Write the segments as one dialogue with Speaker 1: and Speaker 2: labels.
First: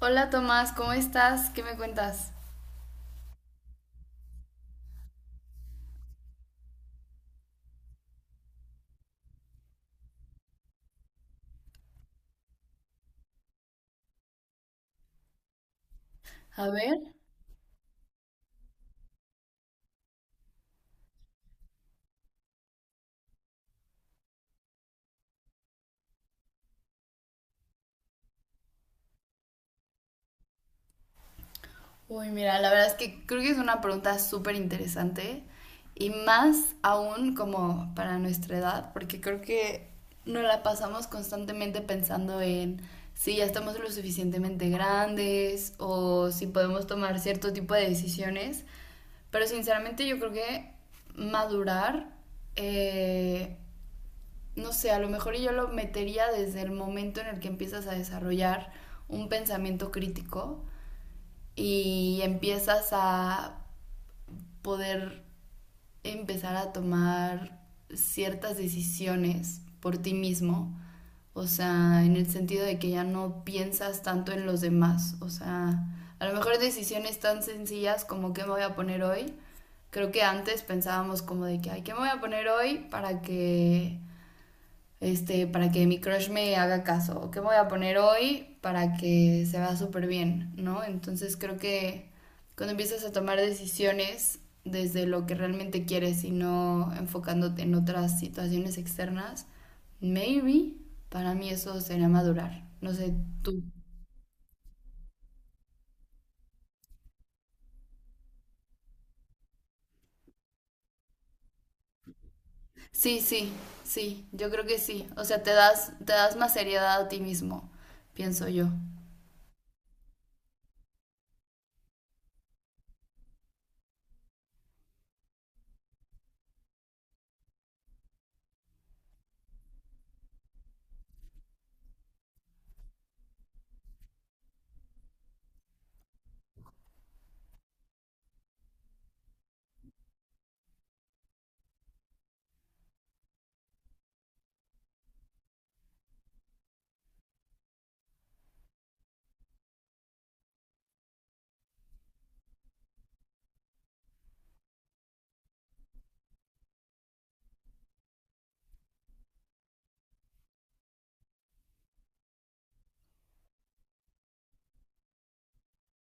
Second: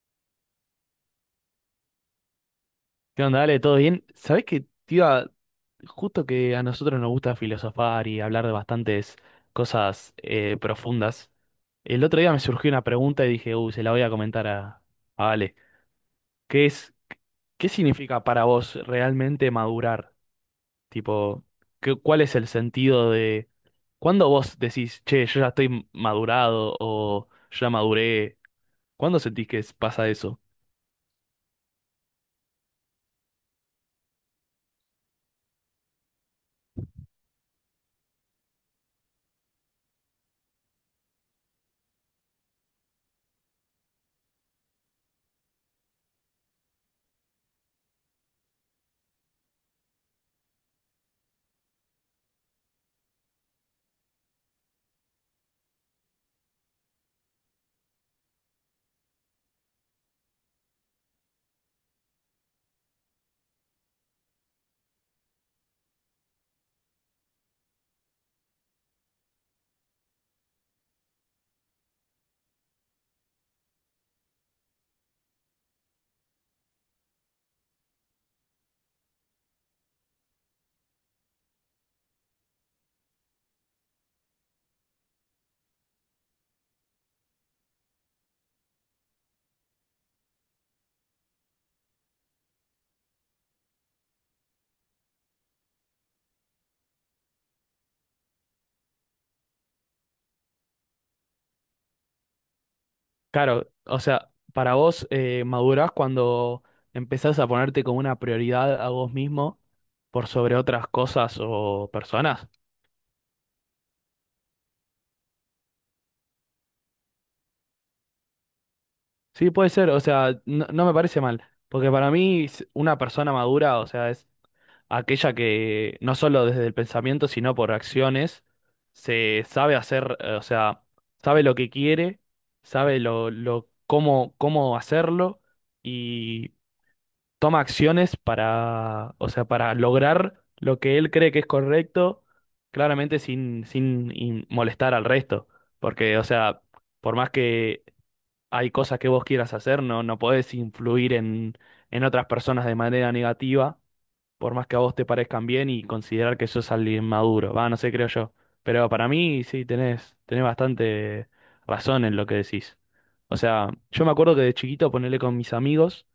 Speaker 1: Hola Tomás, ¿cómo estás? ¿Qué me cuentas?
Speaker 2: ¿Qué onda? Dale, ¿todo bien? ¿Sabés que, tío? Justo que a nosotros nos gusta filosofar y hablar de bastantes cosas profundas, el otro día me surgió una pregunta y dije, uy, se la voy a comentar a Ale. ¿Qué
Speaker 1: A
Speaker 2: es,
Speaker 1: ver.
Speaker 2: qué significa para vos realmente madurar? Tipo, ¿cuál es el sentido de... ¿Cuándo vos decís, che, yo ya estoy madurado o ya maduré? ¿Cuándo sentís que es- ¿Pasa eso?
Speaker 1: Uy, mira, la verdad es que creo que es una pregunta súper interesante y más aún como para nuestra edad, porque creo que nos la pasamos constantemente pensando en si ya estamos lo suficientemente grandes o si podemos tomar cierto tipo de decisiones, pero sinceramente yo creo que madurar, eh, no sé, a lo mejor yo lo metería desde el momento en el que empiezas a desarrollar un pensamiento crítico y empiezas a poder empezar a tomar ciertas decisiones por ti mismo, o sea, en el sentido de que ya no piensas tanto en los demás, o sea, a lo mejor decisiones tan sencillas como qué me voy a poner hoy. Creo que antes pensábamos como de que, ay, ¿qué me voy a poner hoy para que para que mi crush me haga caso, qué voy a poner hoy para que se vea súper bien, ¿no? Entonces creo que cuando empiezas a tomar decisiones desde lo que realmente quieres y no enfocándote en otras situaciones externas, maybe para mí eso sería madurar. No sé, tú.
Speaker 2: Claro, o sea, para vos madurás cuando empezás a ponerte como una prioridad a vos mismo por sobre otras cosas o personas.
Speaker 1: Sí, sí, sí, yo creo que sí. O sea, te das más seriedad a ti mismo, pienso yo.
Speaker 2: Sí, puede ser, o sea, no me parece mal, porque para mí una persona madura, o sea, es aquella que no solo desde el pensamiento, sino por acciones, se sabe hacer, o sea, sabe lo que quiere, sabe cómo hacerlo, toma acciones para, o sea, para lograr lo que él cree que es correcto, claramente sin in- molestar al resto. Porque, o sea, por más que hay cosas que vos quieras hacer, no podés influir en otras personas de manera negativa, por más que a vos te parezcan bien y considerar que sos alguien maduro. Va, no sé, creo yo. Pero para mí sí, tenés bastante razón en lo que decís. O sea, yo me acuerdo que de chiquito, ponerle con mis amigos,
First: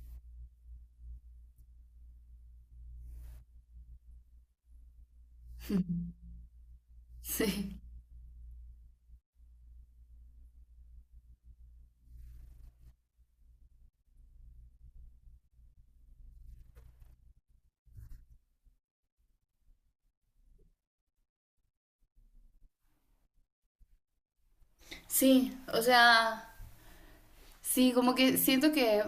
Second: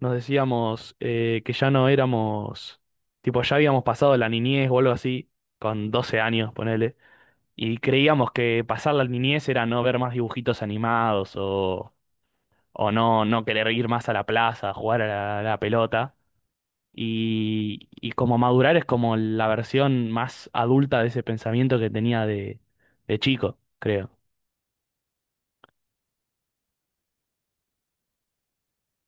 Speaker 2: nos decíamos que ya no éramos, tipo, ya habíamos pasado la niñez o algo así, con 12 años, ponele. Y
Speaker 1: Sí.
Speaker 2: creíamos que pasar la niñez era no ver más dibujitos animados o no querer ir más a la plaza, a jugar a a la pelota. Y como madurar es como la versión más adulta de ese pensamiento que tenía de chico, creo.
Speaker 1: Sí, o sea, sí, como que siento que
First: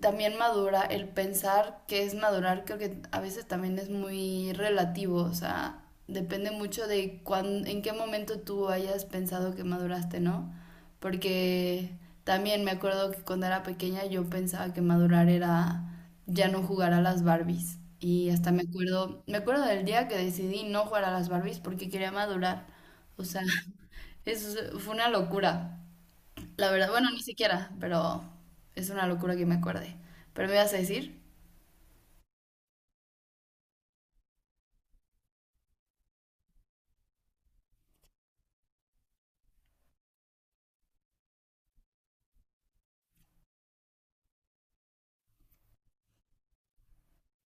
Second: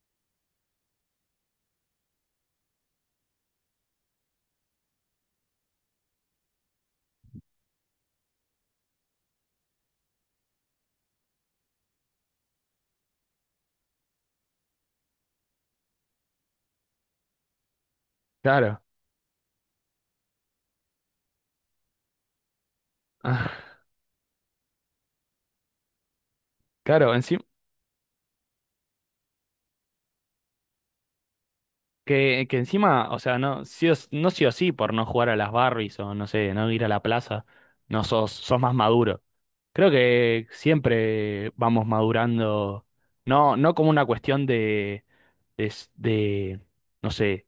Speaker 1: también madura, el pensar que es madurar, creo que a veces también es muy relativo, o sea, depende mucho de cuán, en qué momento tú hayas pensado que maduraste, ¿no? Porque también me acuerdo que cuando era pequeña yo pensaba que madurar era ya no jugar a las Barbies. Y hasta
Speaker 2: Claro.
Speaker 1: me acuerdo del día que decidí no jugar a las Barbies porque quería madurar. O sea,
Speaker 2: Ah,
Speaker 1: eso fue una locura. La verdad, bueno,
Speaker 2: claro,
Speaker 1: ni
Speaker 2: encima,
Speaker 1: siquiera, pero es una locura que me acuerde. ¿Pero me ibas a decir?
Speaker 2: que encima, o sea, no sí, o, no sí o sí por no jugar a las Barbies o no sé, no ir a la plaza, no sos, sos más maduro. Creo que siempre vamos madurando, no como una cuestión de, s- de, no sé,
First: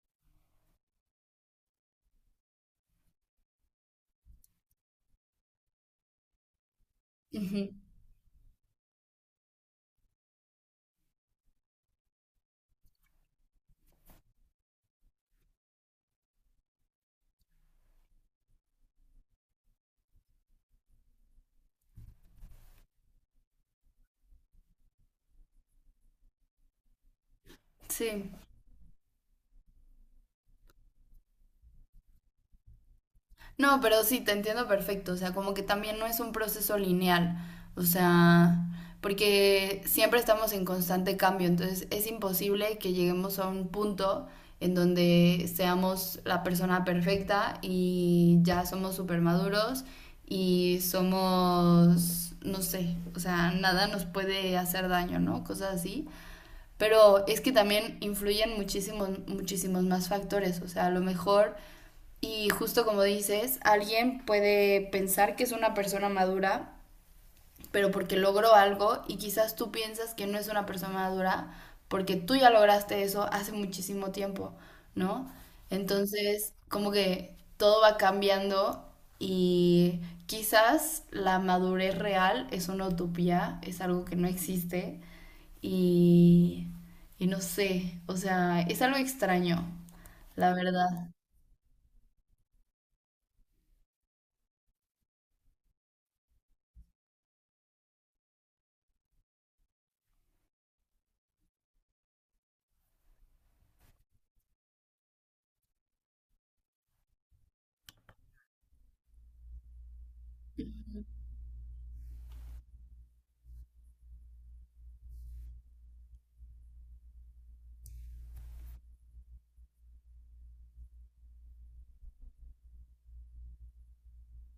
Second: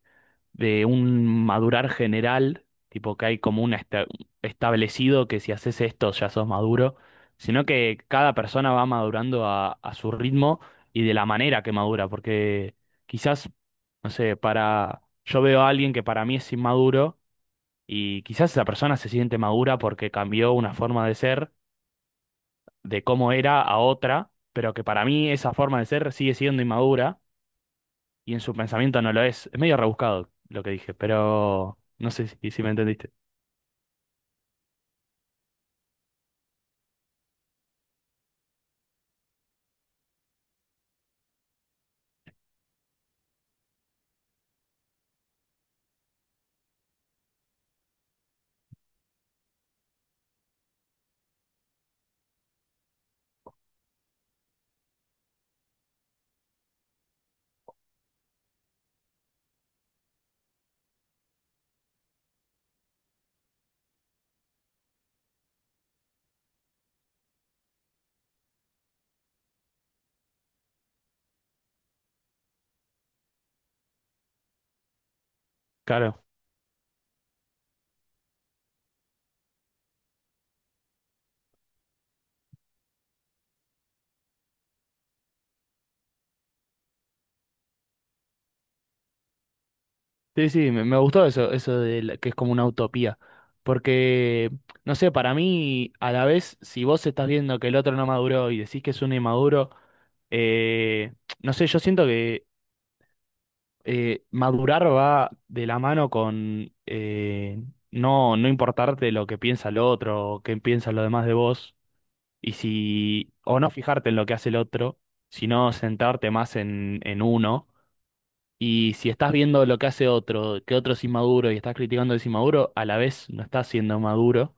Speaker 2: de un madurar general, tipo que hay como un establecido que si haces esto ya sos maduro, sino
Speaker 1: Ujú.
Speaker 2: que cada persona va madurando a su ritmo y de la manera que madura, porque quizás, no sé, para yo veo a alguien que para mí es inmaduro y quizás esa persona se siente madura porque cambió una forma de ser, de cómo era a otra, pero que para mí esa forma de ser sigue siendo inmadura
Speaker 1: Sí.
Speaker 2: y en su pensamiento no lo es. Es medio rebuscado lo que dije, pero no sé si me entendiste.
Speaker 1: No, pero sí, te entiendo perfecto. O sea, como que también no es un proceso lineal. O sea, porque siempre estamos en constante cambio. Entonces es imposible que lleguemos a un punto en donde seamos la persona perfecta y ya somos súper maduros y somos, no sé, o sea, nada nos puede hacer daño, ¿no? Cosas así. Pero es que también influyen muchísimos más factores. O sea, a lo mejor, y justo como dices, alguien puede pensar que es una persona madura pero porque logró algo y quizás tú piensas que no es una persona madura porque tú ya lograste eso hace muchísimo tiempo, ¿no?
Speaker 2: Claro.
Speaker 1: Entonces, como que todo va cambiando y quizás la madurez real es una utopía, es algo que no existe y, y no sé, o sea, es algo extraño,
Speaker 2: Sí,
Speaker 1: la
Speaker 2: sí, me
Speaker 1: verdad.
Speaker 2: gustó eso, que es como una utopía. Porque, no sé, para mí, a la vez, si vos estás viendo que el otro no maduró y decís que es un inmaduro, eh, no sé, yo siento que madurar va de la mano con no importarte lo que piensa el otro o qué piensa lo demás de vos. Y si, o no fijarte en lo que hace el otro, sino sentarte más en uno. Y si estás viendo lo que hace otro, que otro es inmaduro y estás criticando el inmaduro, a la vez no estás siendo maduro,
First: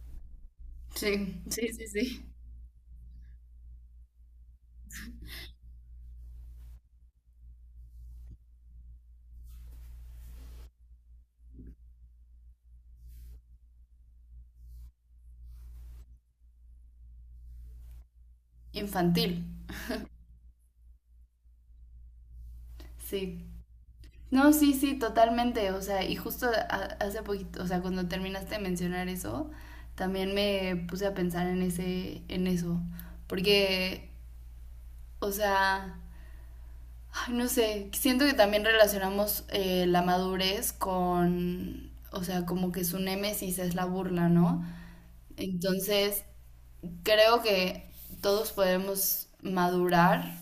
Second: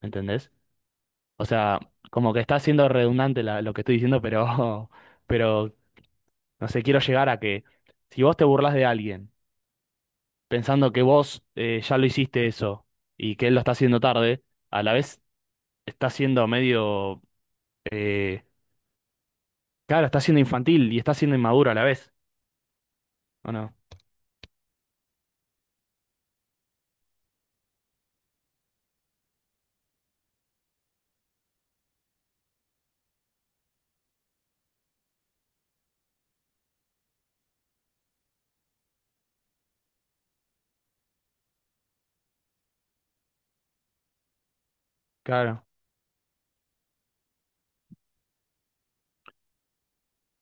Speaker 2: ¿entendés?
Speaker 1: Sí,
Speaker 2: O
Speaker 1: sí,
Speaker 2: sea,
Speaker 1: sí, sí.
Speaker 2: como que está siendo redundante lo que estoy diciendo, pero, pero, no sé, quiero llegar a que si vos te burlas de alguien pensando que vos ya lo hiciste eso y que él lo está haciendo tarde, a la vez estás siendo medio, eh,
Speaker 1: Infantil,
Speaker 2: claro, estás siendo infantil y estás siendo inmaduro a la vez.
Speaker 1: sí.
Speaker 2: ¿O no?
Speaker 1: No, sí, sí, totalmente. O sea, y hace poquito, o sea, cuando terminaste de mencionar eso, también me puse a pensar en ese, en eso. Porque, o sea, ay, no sé, siento que también relacionamos la madurez con, o sea, como que su némesis es la burla, ¿no?
Speaker 2: Claro,
Speaker 1: Entonces, creo que todos podemos madurar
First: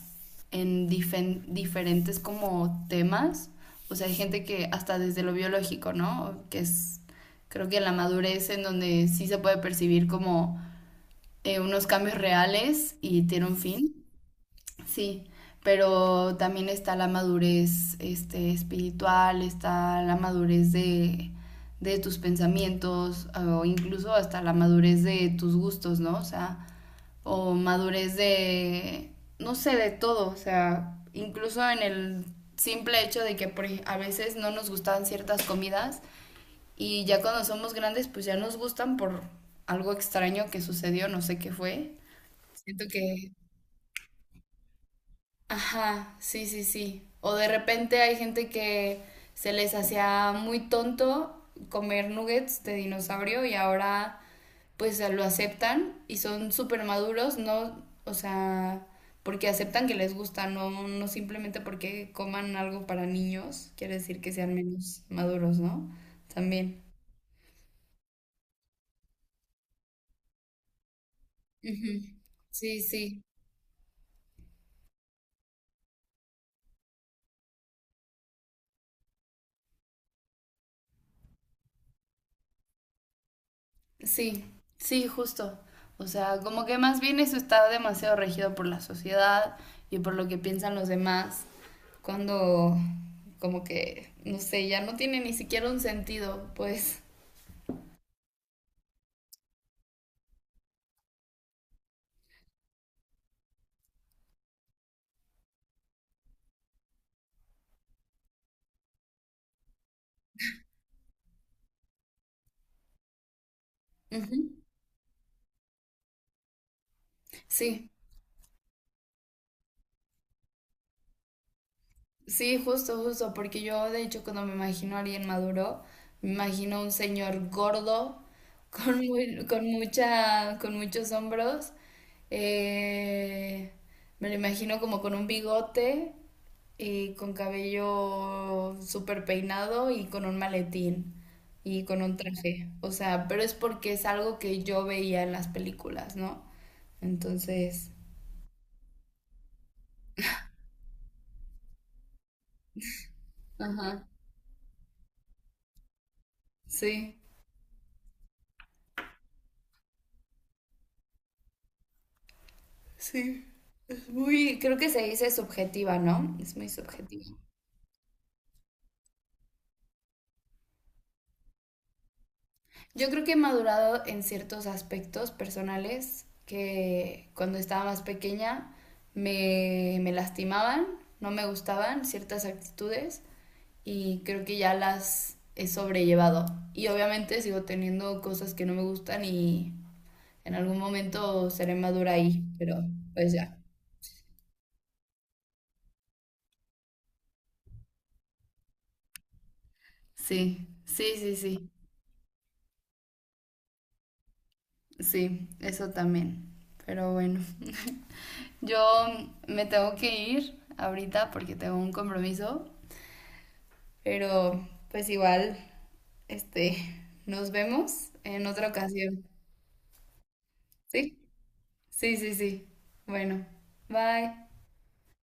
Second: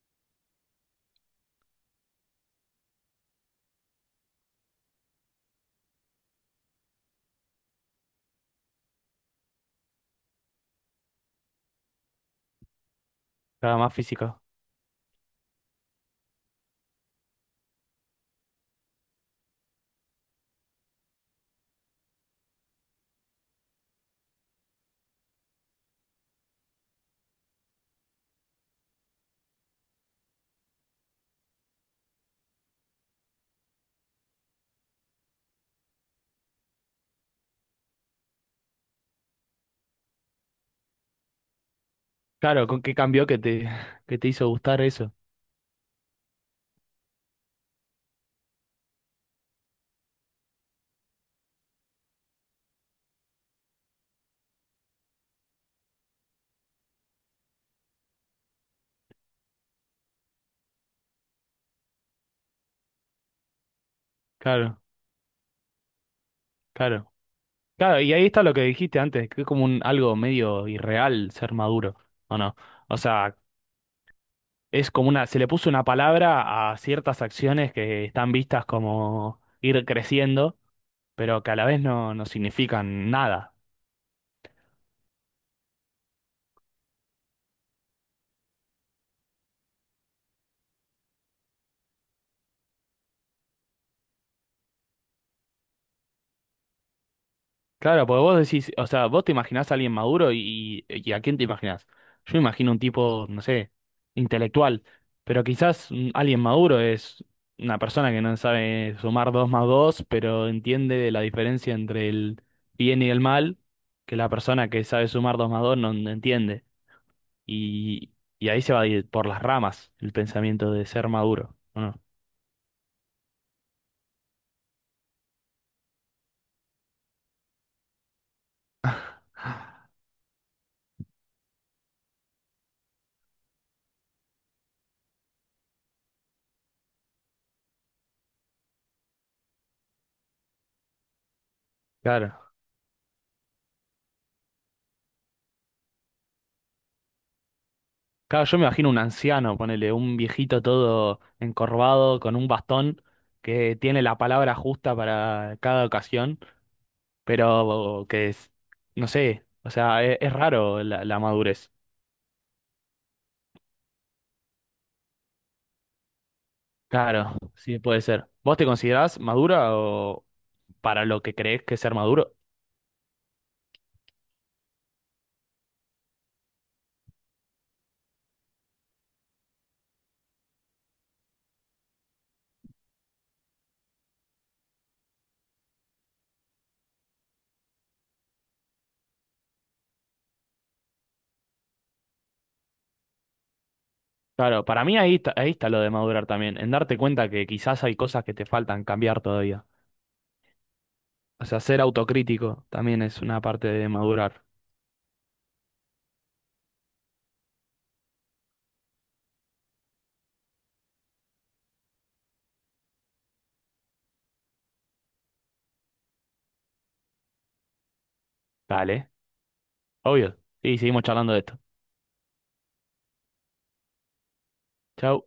Speaker 1: en diferentes como temas. O sea, hay gente que hasta desde lo biológico, ¿no? Que es, creo que la madurez en donde sí se puede percibir como unos cambios reales y tiene un
Speaker 2: claro, más
Speaker 1: fin.
Speaker 2: físico.
Speaker 1: Sí, pero también está la madurez este, espiritual, está la madurez de tus pensamientos, o incluso hasta la madurez de tus gustos, ¿no? O sea, o madurez de, no sé, de todo, o sea, incluso en el simple hecho de que a veces no nos gustaban ciertas comidas y ya cuando somos grandes pues ya nos gustan por algo extraño que sucedió, no sé qué fue.
Speaker 2: Claro, ¿con
Speaker 1: Siento
Speaker 2: qué cambió
Speaker 1: que,
Speaker 2: que te, que te hizo gustar eso?
Speaker 1: ajá, sí, sí, sí. O de repente hay gente que se les hacía muy tonto comer nuggets de dinosaurio y ahora pues lo aceptan y son súper maduros, no, o sea, porque aceptan que les gusta, no, no simplemente porque coman algo para niños, quiere decir que sean
Speaker 2: Claro,
Speaker 1: menos maduros, ¿no? También.
Speaker 2: claro. Claro, y ahí está lo que dijiste antes, que es como un algo medio irreal ser
Speaker 1: Ujú.
Speaker 2: maduro, ¿o no?
Speaker 1: Sí,
Speaker 2: O
Speaker 1: sí.
Speaker 2: sea, es como una, se le puso una palabra a ciertas acciones que están vistas como ir creciendo, pero que a la vez no significan nada.
Speaker 1: Sí, sí, justo. O sea, como que más bien eso está demasiado regido por la sociedad y por lo que piensan los demás, cuando como que, no sé, ya no tiene ni siquiera un sentido, pues.
Speaker 2: Claro, porque vos decís, o sea, vos te imaginás a alguien maduro y a quién te imaginás. Yo me imagino un tipo, no sé, intelectual, pero quizás mm, alguien maduro es una persona que no sabe sumar 2 más 2, pero entiende la diferencia entre el bien y el mal, que la
Speaker 1: Ujú.
Speaker 2: persona que sabe sumar 2 más 2 no entiende.
Speaker 1: Sí,
Speaker 2: Y, y ahí se va a ir por las ramas el pensamiento de ser maduro, ¿o no?
Speaker 1: sí, justo, justo, porque yo de hecho cuando me imagino a alguien maduro, me imagino a un señor gordo, con, con muchos hombros, eh, me lo imagino como con un bigote y con cabello súper peinado y con un maletín y con un
Speaker 2: Claro.
Speaker 1: traje. O sea, pero es porque es algo que yo veía en las películas, ¿no? Entonces,
Speaker 2: Claro, yo me imagino un anciano, ponele, un viejito todo encorvado con un bastón que tiene
Speaker 1: ajá,
Speaker 2: la palabra justa para cada ocasión,
Speaker 1: sí,
Speaker 2: pero que es, no sé, o sea, es raro la madurez.
Speaker 1: sí. Es muy, creo que se dice subjetiva, ¿no? Es muy subjetiva.
Speaker 2: Claro, sí, puede ser. ¿Vos te considerás madura o para lo que crees que es ser maduro?
Speaker 1: Yo creo que he madurado en ciertos aspectos personales que cuando estaba más pequeña me lastimaban, no me gustaban ciertas actitudes y creo que ya las he sobrellevado. Y obviamente sigo teniendo cosas que no me gustan y en algún momento seré madura ahí, pero pues ya.
Speaker 2: Claro, para mí ahí está lo de madurar también, en darte cuenta que quizás hay cosas que te faltan cambiar todavía.
Speaker 1: Sí, sí, sí,
Speaker 2: O sea,
Speaker 1: sí,
Speaker 2: ser autocrítico también es una parte de madurar.
Speaker 1: sí, eso también. Pero bueno, yo me tengo que ir ahorita porque tengo un compromiso, pero pues igual, este, nos vemos en otra
Speaker 2: Dale,
Speaker 1: ocasión.
Speaker 2: obvio. Y seguimos
Speaker 1: Sí,
Speaker 2: charlando de esto.
Speaker 1: sí, sí, sí. Bueno, bye.
Speaker 2: Chau.